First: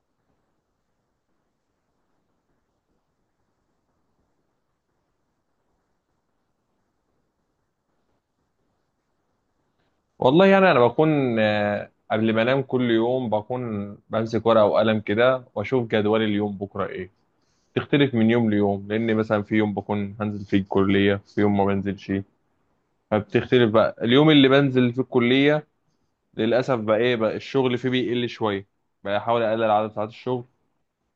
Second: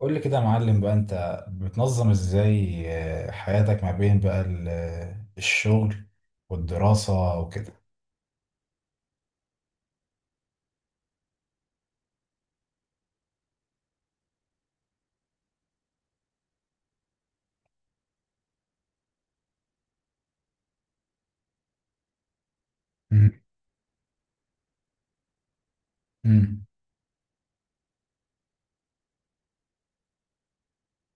قول لي كده يا معلم بقى، انت بتنظم ازاي حياتك ما بين بقى الشغل والدراسة وكده. والله يعني انا بكون قبل ما انام كل يوم بكون بمسك ورقه وقلم كده واشوف جدول اليوم بكره ايه. تختلف من يوم ليوم لان مثلا في يوم بكون هنزل فيه الكليه، في يوم ما بنزلش. مم. فبتختلف بقى اليوم اللي بنزل فيه الكليه. مم. للاسف بقى ايه بقى الشغل فيه بيقل شويه، بحاول اقلل عدد ساعات الشغل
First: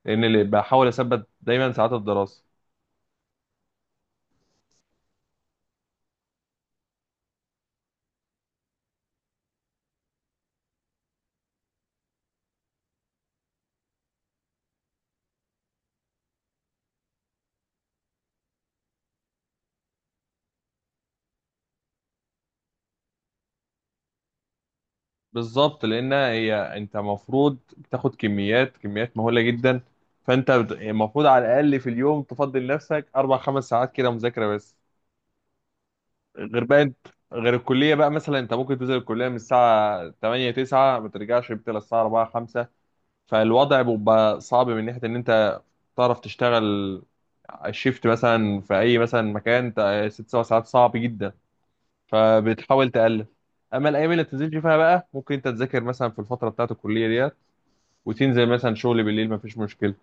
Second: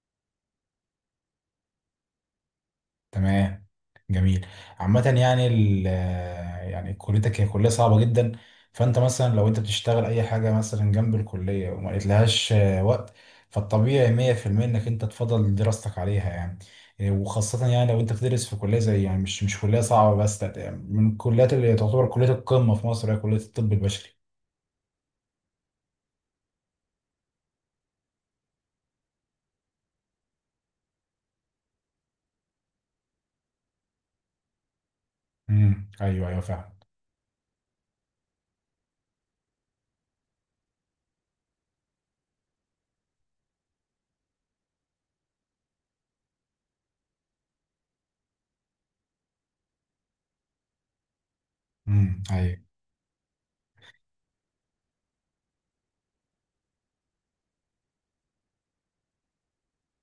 لان اللي بحاول اثبت دايما ساعات الدراسه. تمام. جميل. عامة يعني، يعني كليتك هي كلية صعبة جدا. فانت مثلا لو انت بتشتغل اي حاجة مثلا جنب الكلية وما لقيتلهاش وقت، فالطبيعي 100% انك انت تفضل دراستك عليها يعني. وخاصة يعني لو انت بتدرس في كلية زي، يعني مش كلية صعبة بس، لا، من الكليات اللي تعتبر كلية القمة في مصر هي كلية الطب البشري. بالظبط، لان هي انت المفروض بتاخد كميات مهوله جدا. المفروض على الاقل في اليوم تفضل نفسك اربع خمس ساعات كده مذاكره بس. ايوه ايوه غير فعلا. بقى انت غير الكليه بقى مثلا انت ممكن تنزل الكليه من الساعه 8 9 ما ترجعش بتلا الساعه 4 5. فالوضع بيبقى صعب من ناحيه ان انت تعرف تشتغل الشيفت مثلا في اي مثلا ست سبع ساعات صعب جدا. ايوه. فبتحاول تقلل. اما الايام اللي بتنزلش فيها بقى ممكن انت تذاكر مثلا في الفتره بتاعت الكليه ديت، وتنزل مثلا شغل بالليل، مفيش مشكله.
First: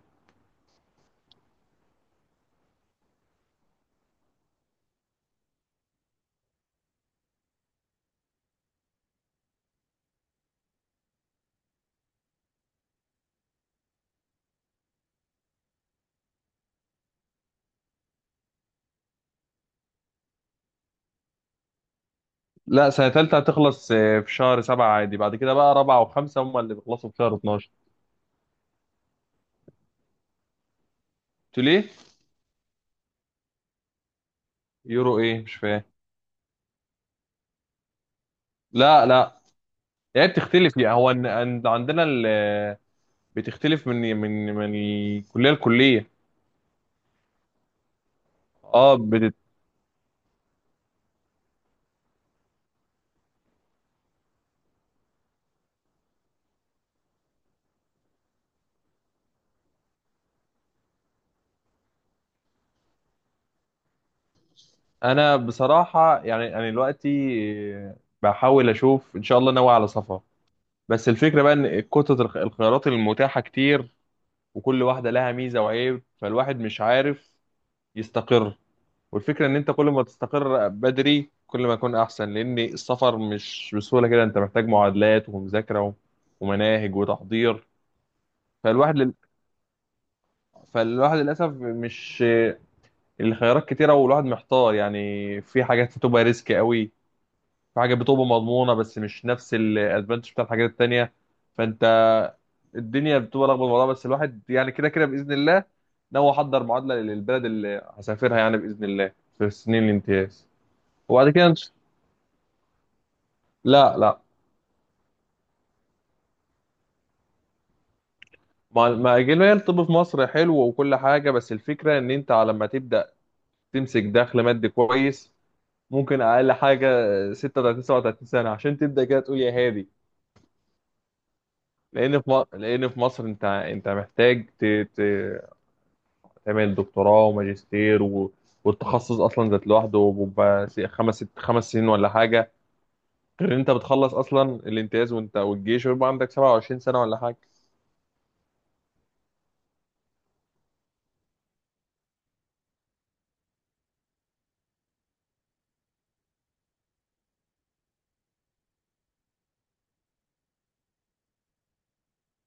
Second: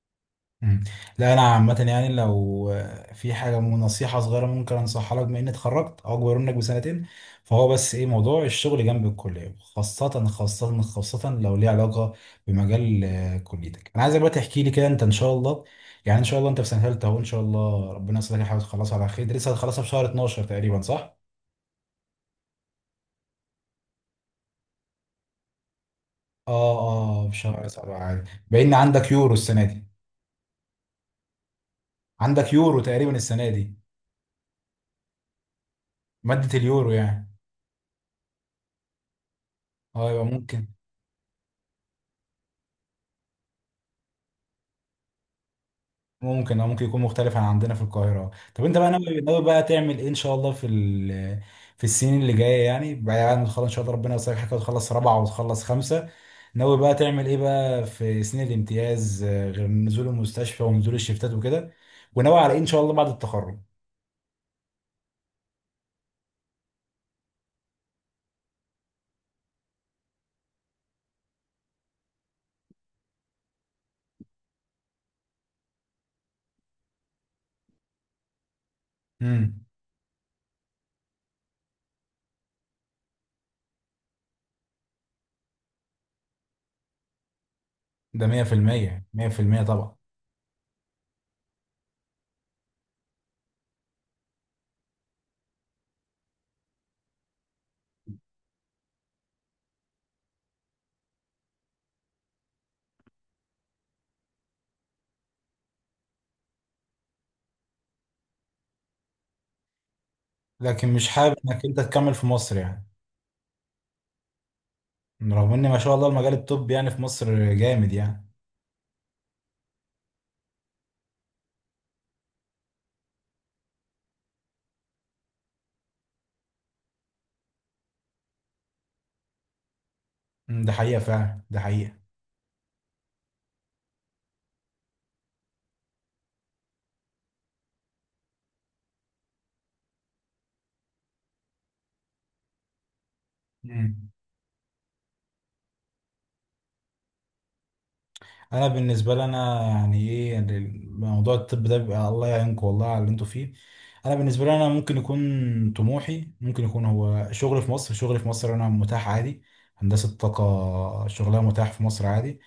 مم. لا، انا عامه يعني، لو في حاجه نصيحه صغيره ممكن انصحها لك بما اني اتخرجت او اكبر منك بسنتين، فهو بس ايه موضوع الشغل جنب الكليه، خاصه خاصه خاصه لو ليه علاقه بمجال كليتك. انا عايزك بقى تحكي لي كده انت، ان شاء الله يعني ان شاء الله انت في سنه ثالثه اهو، ان شاء الله ربنا يسهلك الحاجه تخلصها على خير. أنت لسه هتخلصها في شهر 12 تقريبا صح؟ لا، سنه ثالثه هتخلص في شهر سبعة عادي، بعد كده بقى رابعه وخمسه هم اللي اه بيخلصوا في اه، في شهر شهر 12. 7 عادي. باين عندك يورو السنه دي. قلت له ليه. عندك يورو تقريبا السنه دي. يورو ايه مش فاهم. ماده اليورو يعني. لا لا. اه يبقى هي ممكن بتختلف، يعني عندنا بتختلف من الكليه لكليه. ممكن او ممكن يكون مختلف عن عندنا في القاهره. طب انت بقى اه ناوي بتت... ناوي بقى تعمل ايه ان شاء الله في في السنين اللي جايه، يعني بعد ما تخلص ان شاء الله ربنا يوصلك حاجه وتخلص رابعه وتخلص خمسه. ناوي بقى تعمل ايه بقى في سنين الامتياز، غير نزول المستشفى ونزول الشفتات وكده؟ وناوي على ايه ان شاء الله بعد التخرج؟ انا بصراحه يعني انا دلوقتي، آه، بحاول اشوف، ان شاء الله ناوي على سفر. بس الفكره بقى ان كتله الخيارات المتاحه كتير، وكل واحده لها ميزه وعيب، فالواحد مش عارف يستقر. والفكرة ان امم. انت كل ما تستقر بدري كل ما يكون احسن، لان السفر مش بسهولة كده، انت محتاج معادلات ومذاكرة ومناهج وتحضير. ده فالواحد 100% لل... 100% طبعا. فالواحد للاسف مش، الخيارات كتيرة والواحد محتار، يعني في حاجات بتبقى ريسك قوي، في حاجات بتبقى مضمونة بس مش نفس الادفانتج بتاع الحاجات التانية. فانت الدنيا بتبقى لخبطة والله، بس الواحد يعني كده كده باذن الله ناوي احضر معادلة للبلد اللي هسافرها، يعني باذن الله في سنين الامتياز. لكن مش وبعد حابب كده انك إن- انت تكمل في مصر يعني؟ لا لا. رغم ان ما شاء الله المجال الطبي يعني في مصر جامد يعني. ما ما اجل، هي الطب في مصر حلو وكل حاجه، بس الفكره ان انت على ما تبدا تمسك دخل مادي كويس، ممكن اقل حاجه 36 37 سنه عشان تبدا كده تقول يا هادي. مم، ده حقيقه فعلا، ده حقيقه. لان في مصر انت محتاج تعمل دكتوراه وماجستير والتخصص اصلا ذات لوحده بيبقى خمس ست خمس سنين ولا حاجه. غير ان انت مم. بتخلص اصلا الامتياز وانت والجيش ويبقى عندك 27 سنه ولا حاجه. انا بالنسبه لي، انا يعني ايه يعني، موضوع الطب ده بيبقى الله يعينكم والله على اللي انتوا فيه. انا بالنسبه لي، انا ممكن يكون طموحي، ممكن يكون هو شغل في مصر. شغل في مصر انا متاح عادي. هندسه طاقه شغلها متاح في مصر عادي.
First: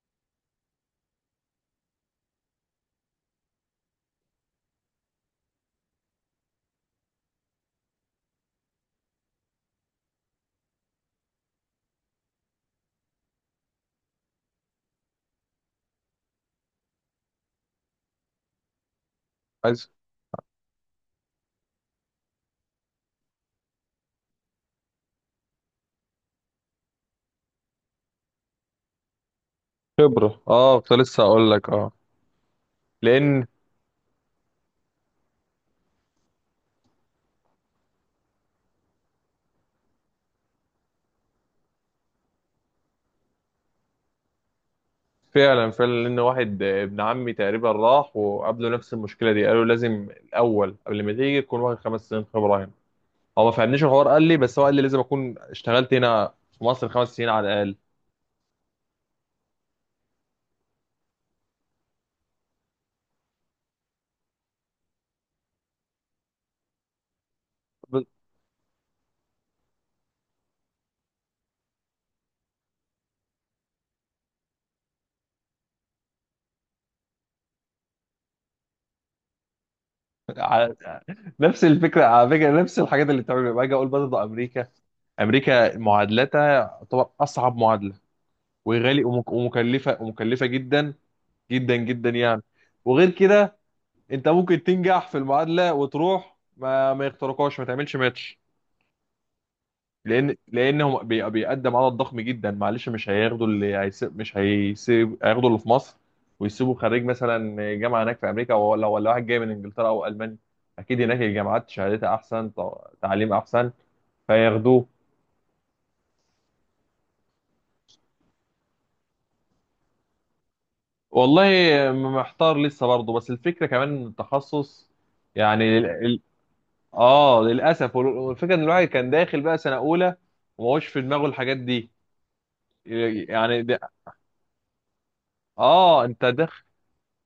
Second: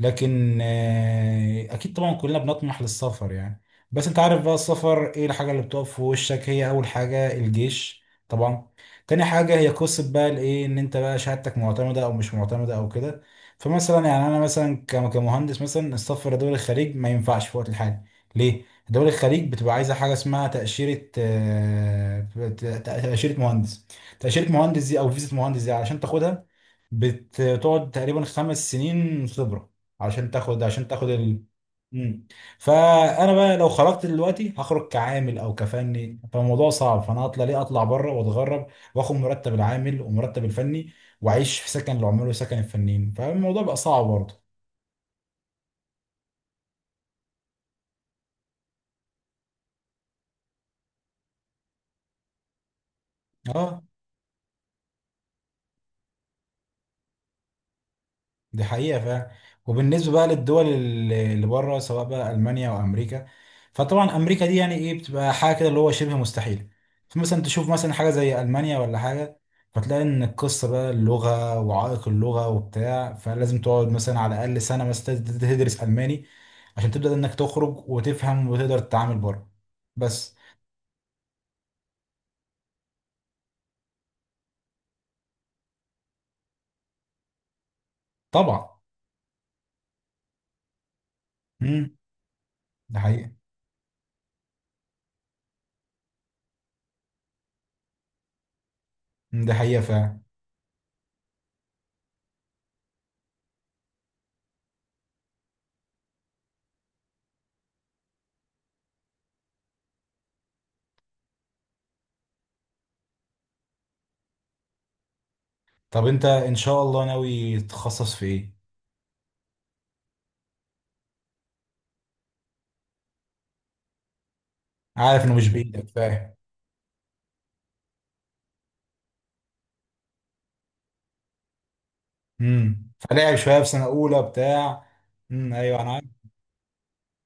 لكن اكيد طبعا كلنا بنطمح للسفر يعني. بس انت عارف بقى السفر ايه الحاجه اللي بتقف في وشك؟ هي اول حاجه الجيش طبعا. تاني حاجه هي قصه بقى الايه، ان انت بقى شهادتك معتمده او مش معتمده او كده. فمثلا يعني انا مثلا كمهندس مثلا، السفر لدول الخليج ما ينفعش في وقت الحالي. ليه؟ دول الخليج بتبقى عايز عايزه حاجه اسمها تاشيره، تاشيره مهندس. تاشيره مهندس دي او فيزا مهندس دي علشان تاخدها، بتقعد تقريبا 5 سنين خبرة خبره. عشان تاخد، اه كنت لسه اقول لك اه. مم. فانا لان بقى لو خرجت دلوقتي هخرج كعامل او كفني، فالموضوع صعب. فانا اطلع ليه اطلع بره واتغرب، واخد مرتب العامل ومرتب الفني، واعيش في سكن العمال وسكن الفنيين؟ فالموضوع بقى صعب برضه. فعلا فعلا لان واحد ابن عمي تقريبا راح وقابله نفس المشكله دي، قالوا لازم الاول قبل ما تيجي تكون واخد خمس سنين خبره هنا. هو ما اه، فهمنيش الحوار، قال لي بس هو قال لي لازم اكون اشتغلت هنا في مصر خمس سنين على الاقل. دي حقيقة فعلا. وبالنسبة بقى للدول اللي بره، سواء بقى ألمانيا أو أمريكا، فطبعا أمريكا دي يعني إيه، بتبقى حاجة كده اللي هو شبه مستحيل. فمثلا تشوف مثلا ب- حاجة زي ألمانيا ولا حاجة، فتلاقي إن القصة بقى اللغة وعائق اللغة وبتاع، فلازم تقعد مثلا على الأقل سنة مثلا تدرس ألماني عشان تبدأ إنك تخرج وتفهم وتقدر تتعامل بره بس. على- نفس الفكره، على فكره نفس الحاجات اللي بتعمل باجي اقول برضه امريكا. امريكا معادلتها تعتبر اصعب معادله، طبعا. وغالي ومكلفه جدا جدا امم جدا يعني. ده وغير حقيقة. كده، انت ممكن تنجح في المعادله وتروح ما يخترقوش، ما تعملش ماتش. مم، ده حقيقة فعلا. لان هو بيقدم عدد ضخم جدا، معلش مش هياخدوا اللي هيسيب، مش هيسيب هياخدوا اللي في مصر، ويسيبوا خريج مثلا جامعه هناك في امريكا، ولا واحد جاي من انجلترا او المانيا اكيد هناك الجامعات شهادتها احسن، تعليم احسن، فياخدوه. طب أنت إن شاء الله ناوي تتخصص في إيه؟ والله محتار لسه برضه، بس الفكره كمان إن التخصص، عارف إنه مش يعني بإيدك، فاهم. اه، للاسف، والفكره ان الواحد كان داخل بقى سنه اولى وما هوش في دماغه الحاجات دي. فلعب شويه يعني في سنه ده... اولى بتاع. ايوه انا عارف. اه، انت داخل،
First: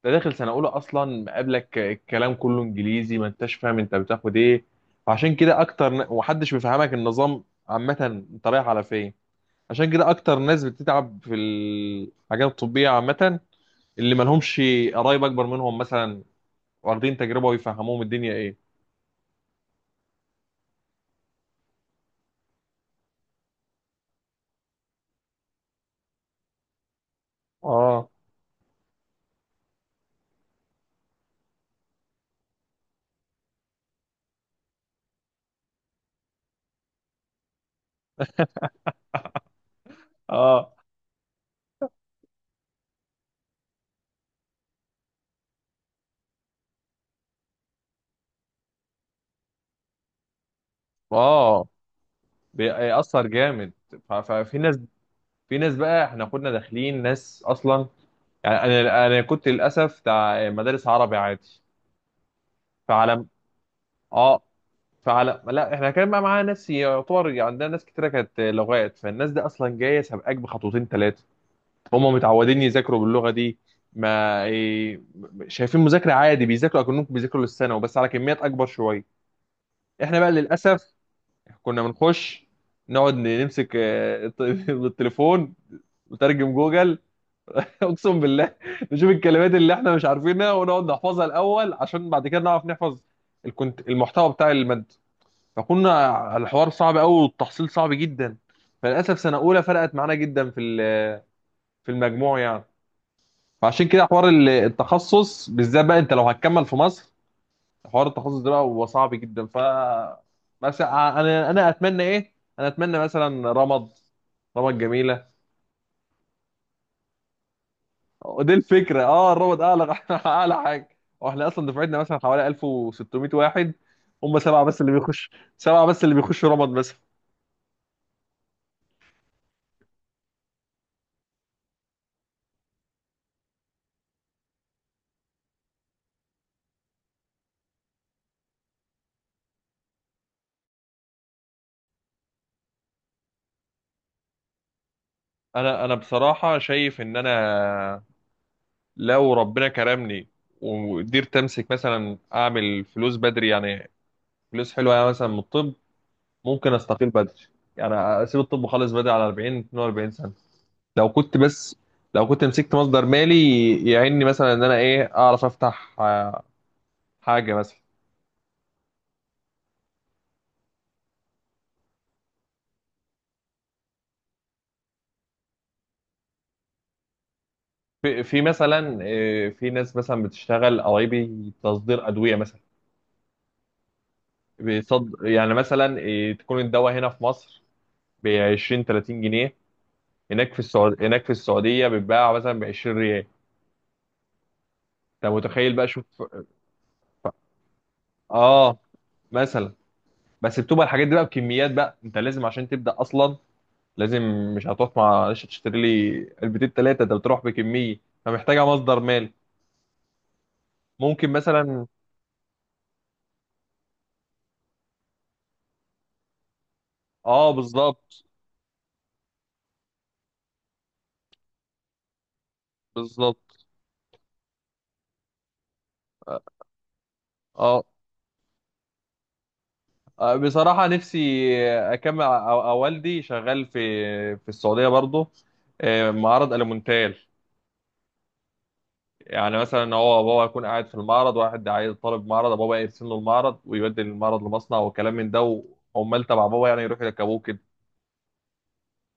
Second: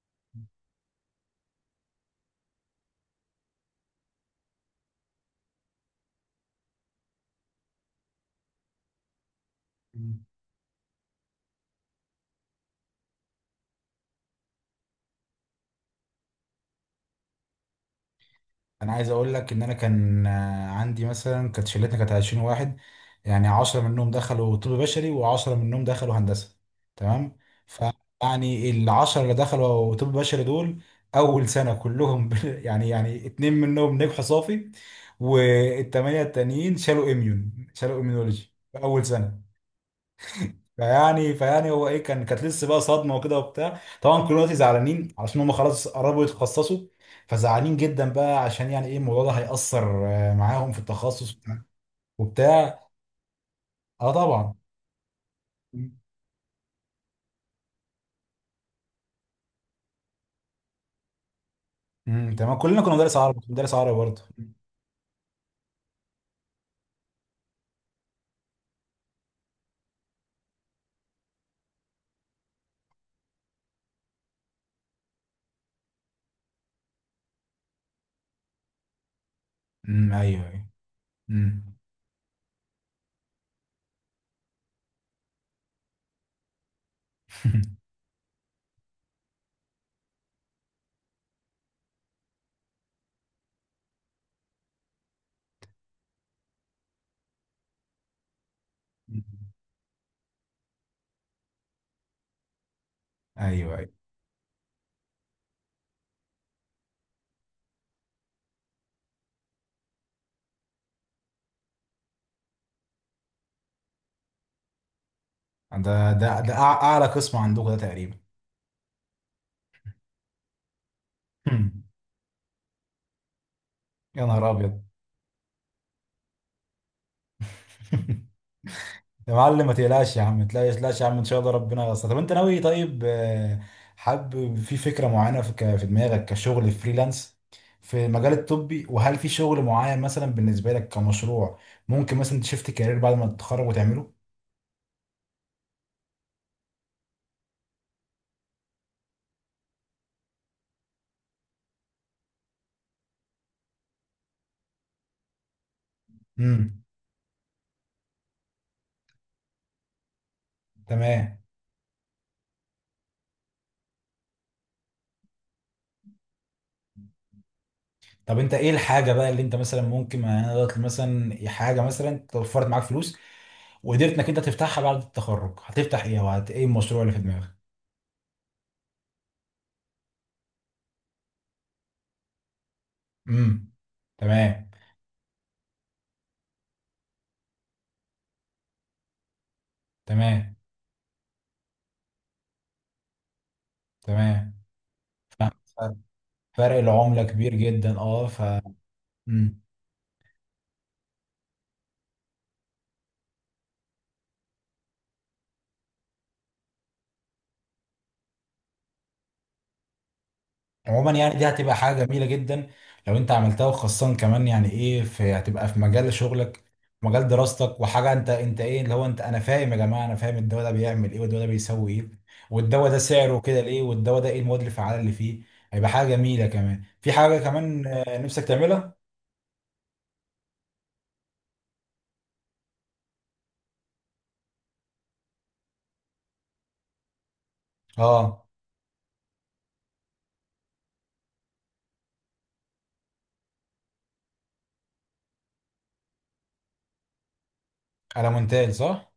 ده داخل سنه اولى اصلا، مقابلك الكلام كله انجليزي، ما انتش فاهم انت بتاخد ايه. فعشان كده اكتر ومحدش بيفهمك النظام، عامه انت رايح على فين. عشان كده مم. اكتر ناس بتتعب في الحاجات الطبيه، عامه اللي ما لهمش قرايب اكبر منهم مثلا واخدين تجربه ويفهموهم الدنيا ايه. انا عايز اقول لك ان انا كان عندي مثلا، كانت شلتنا كانت 20 واحد، يعني 10 منهم دخلوا طب بشري و10 منهم دخلوا هندسه تمام. اه فيعني ال 10 اللي دخلوا طب بشري دول اول سنه كلهم يعني اتنين منهم نجحوا صافي، والثمانيه التانيين شالوا اميون، شالوا اميونولوجي في اول سنه. اه فيعني هو ايه كان، كانت لسه بقى صدمه وكده وبتاع. طبعا كلنا دلوقتي زعلانين علشان هم خلاص قربوا يتخصصوا، فزعلانين جدا بقى عشان يعني ايه الموضوع ده هيأثر معاهم في التخصص اه. وبتاع. بيأثر جامد. اه ف- طبعا. ففي ناس، في ناس بقى احنا كنا داخلين ناس اصلا. يعني انا كنت للاسف بتاع مدارس عربي عادي. تمام. كلنا كنا مدرس فعلى عربي، كنت مدرس عربي برضه. اه فعلى لا، احنا كان بقى معانا ناس يعتبر، يعني عندنا ناس كتيره كانت لغات، فالناس دي اصلا جايه سابقاك بخطوتين ثلاثه، هم متعودين يذاكروا باللغه دي. ما إيه، شايفين مذاكره عادي، بيذاكروا اكنهم بيذاكروا للثانوي بس على كميات اكبر شويه. احنا بقى ايوه ايوه. للاسف امم كنا بنخش نقعد نمسك التليفون وترجم جوجل. اقسم بالله، نشوف الكلمات اللي احنا مش عارفينها ونقعد نحفظها الاول عشان بعد كده نعرف نحفظ الكنت المحتوى بتاع الماده. فكنا الحوار صعب قوي والتحصيل صعب جدا. فللاسف سنه اولى فرقت معانا جدا في في المجموع يعني. ايوه ايوه. فعشان كده حوار التخصص بالذات بقى، انت لو هتكمل في مصر، حوار التخصص ده بقى هو صعب جدا ف. مثلا انا اتمنى ايه، انا اتمنى مثلا رمض جميله. اعلى قسم عندكم ده تقريبا. دي الفكره، اه الرمض اعلى اعلى حاجه. واحنا اصلا دفعتنا مثلا حوالي 1600 واحد، يا هم نهار سبعه بس ابيض. اللي بيخش، سبعه بس اللي بيخشوا رمض مثلا. يا معلم ما تقلقش يا عم، ما تقلقش يا عم، ان شاء الله ربنا ييسر. طب انت ناوي، طيب حابب في فكره معينه في في دماغك كشغل فريلانس في المجال الطبي؟ وهل في شغل معين مثلا بالنسبه لك كمشروع ممكن مثلا تشفت كارير بعد ما تتخرج وتعمله؟ انا بصراحه شايف ان انا لو ربنا كرمني وقدرت امسك مثلا اعمل فلوس بدري، يعني فلوس حلوه يعني مثلا من الطب، ممكن امم استقيل بدري. يعني اسيب الطب وخلص بدري على 40 42 سنه. لو كنت تمام. بس لو كنت مسكت مصدر مالي، يعيني مثلا ان انا ايه اعرف افتح حاجه مثلا. طب انت ايه الحاجه بقى اللي انت مثلا ممكن، يعني انا دلوقتي مثلا حاجه مثلا توفرت معاك فلوس وقدرت انك انت تفتحها بعد التخرج، هتفتح ايه وهت ايه المشروع اللي في دماغك؟ في مثلا في ناس مثلا بتشتغل قرايبي تصدير ادويه مثلا. امم تمام. يعني مثلا تكون الدواء هنا في مصر ب 20 30 جنيه، هناك تمام هناك في السعوديه بيتباع مثلا ب 20 ريال. تمام. انت متخيل بقى شوف. فرق العملة كبير جدا، اه اه مم. مثلا، بس بتبقى الحاجات دي بقى بكميات، بقى انت لازم عشان تبدا اصلا لازم، مش هتقف معلش تشتري لي علبتين ثلاثه، ده بتروح بكميه فمحتاجه مصدر مالي. عموما ممكن يعني دي هتبقى مثلا. حاجة جميلة جدا لو انت عملتها، وخاصة كمان يعني ايه في هتبقى في مجال شغلك، مجال اه دراستك، وحاجة بالظبط انت ايه اللي هو، انت انا فاهم يا جماعة، انا فاهم الدواء ده بيعمل ايه والدواء ده بيسوي ايه والدواء ده سعره كده بالظبط. ليه والدواء ده ايه المواد الفعالة اللي فيه. هيبقى حاجة جميلة. كمان في حاجة اه كمان نفسك تعملها. بصراحه نفسي اكمل، أو والدي شغال في السعوديه برضه، معرض الومنتال. اه، يعني مثلا هو بابا يكون قاعد في المعرض، واحد عايز طالب معرض، بابا يرسم له المعرض ويبدل المعرض لمصنع وكلام من ده، وعمال تبع بابا يعني يروحوا يركبوه كده. على مونتاج صح.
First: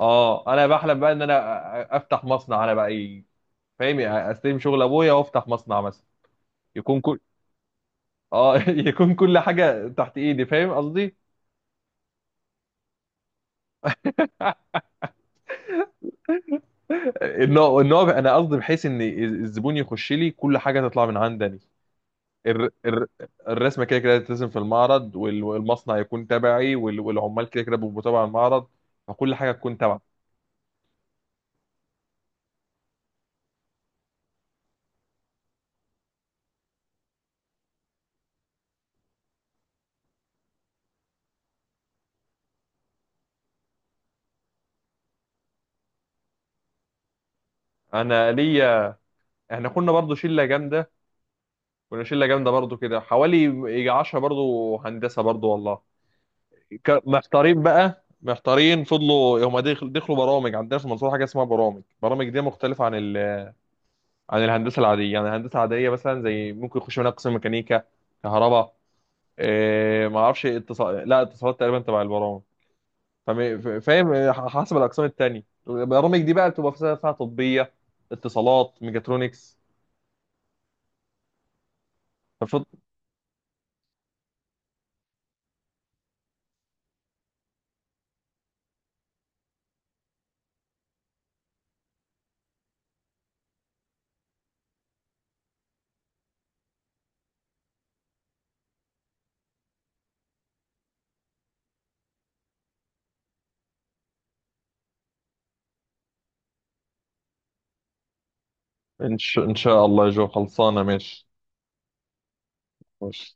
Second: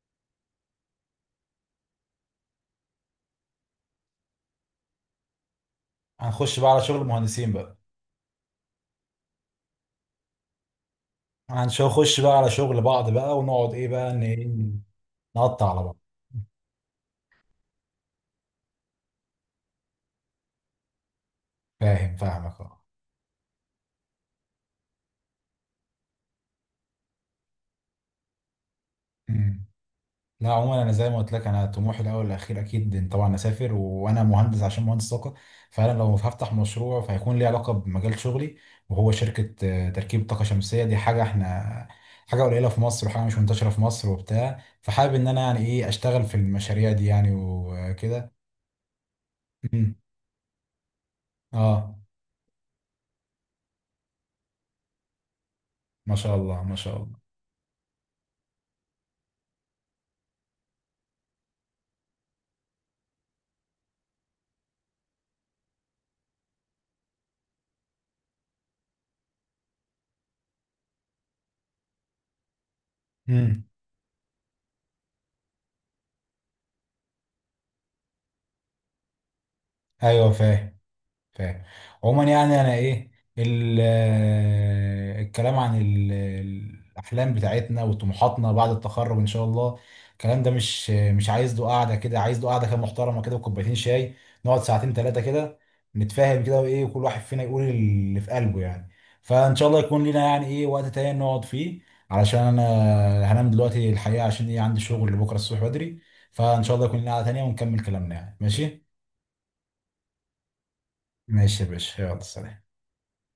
اه، انا بحلم بقى ان انا افتح مصنع، انا بقى فاهم، يعني استلم شغل ابويا وافتح مصنع مثلا. هنخش بقى على شغل يكون كل المهندسين بقى، اه يكون كل حاجه تحت ايدي فاهم قصدي. هنخش بقى على شغل بعض بقى، ونقعد ايه بقى نقطع على بعض. ان هو انا قصدي بحيث ان الزبون يخش لي كل حاجه تطلع من عندي. فاهم، فاهمك الر- اه. الر- الرسمه كده كده هتترسم في المعرض، والمصنع يكون تبعي، والعمال كده كده بيبقوا تبع المعرض، فكل حاجه أمم. تكون تبع. لا، عموما انا زي ما قلت لك، انا طموحي الاول والاخير اكيد إن طبعا اسافر وانا مهندس، عشان مهندس طاقه، فانا لو هفتح مشروع فهيكون ليه علاقه بمجال شغلي. وهو شركه تركيب طاقه شمسيه. دي حاجه احنا، حاجه قليله في مصر وحاجه مش منتشره في مصر وبتاع، فحابب ان انا يعني ايه اشتغل في المشاريع دي يعني انا وكده. ليا، احنا كنا أمم. برضو شله جامده، اه، كنا شله جامده برضو كده، حوالي يجي 10 برضو هندسه برضو والله. ما شاء الله ما شاء الله. محتارين بقى محتارين، فضلوا هم دخلوا برامج، عندنا في المنصوره حاجه اسمها برامج، برامج دي مختلفه عن عن الهندسه العاديه. يعني الهندسه العاديه مثلا زي ممكن يخش منها قسم ميكانيكا، كهرباء، إيه ما اعرفش، لا، اتصالات تقريبا تبع البرامج. امم فاهم، حسب الاقسام التانية، البرامج دي بقى بتبقى فيها طبية، اتصالات، ميجاترونكس. ايوه، فاهم فاهم. عموما يعني ففض... انا ايه الكلام عن الاحلام بتاعتنا وطموحاتنا بعد التخرج ان شاء الله. الكلام ده مش عايز له قعده كده، عايز له قعده كده محترمه كده وكوبايتين شاي، نقعد ساعتين ثلاثه كده نتفاهم كده وايه، وكل واحد فينا يقول اللي في قلبه يعني. فان شاء الله يكون لنا يعني ايه وقت تاني نقعد فيه، علشان انا هنام دلوقتي الحقيقه، عشان ايه عندي شغل بكره الصبح بدري. فان شاء الله يكون لنا قعده تانيه ونكمل كلامنا يعني. ماشي. ان شاء الله يا جو خلصانة، ماشي. ماشي يا باشا، يلا سلام. ماشي.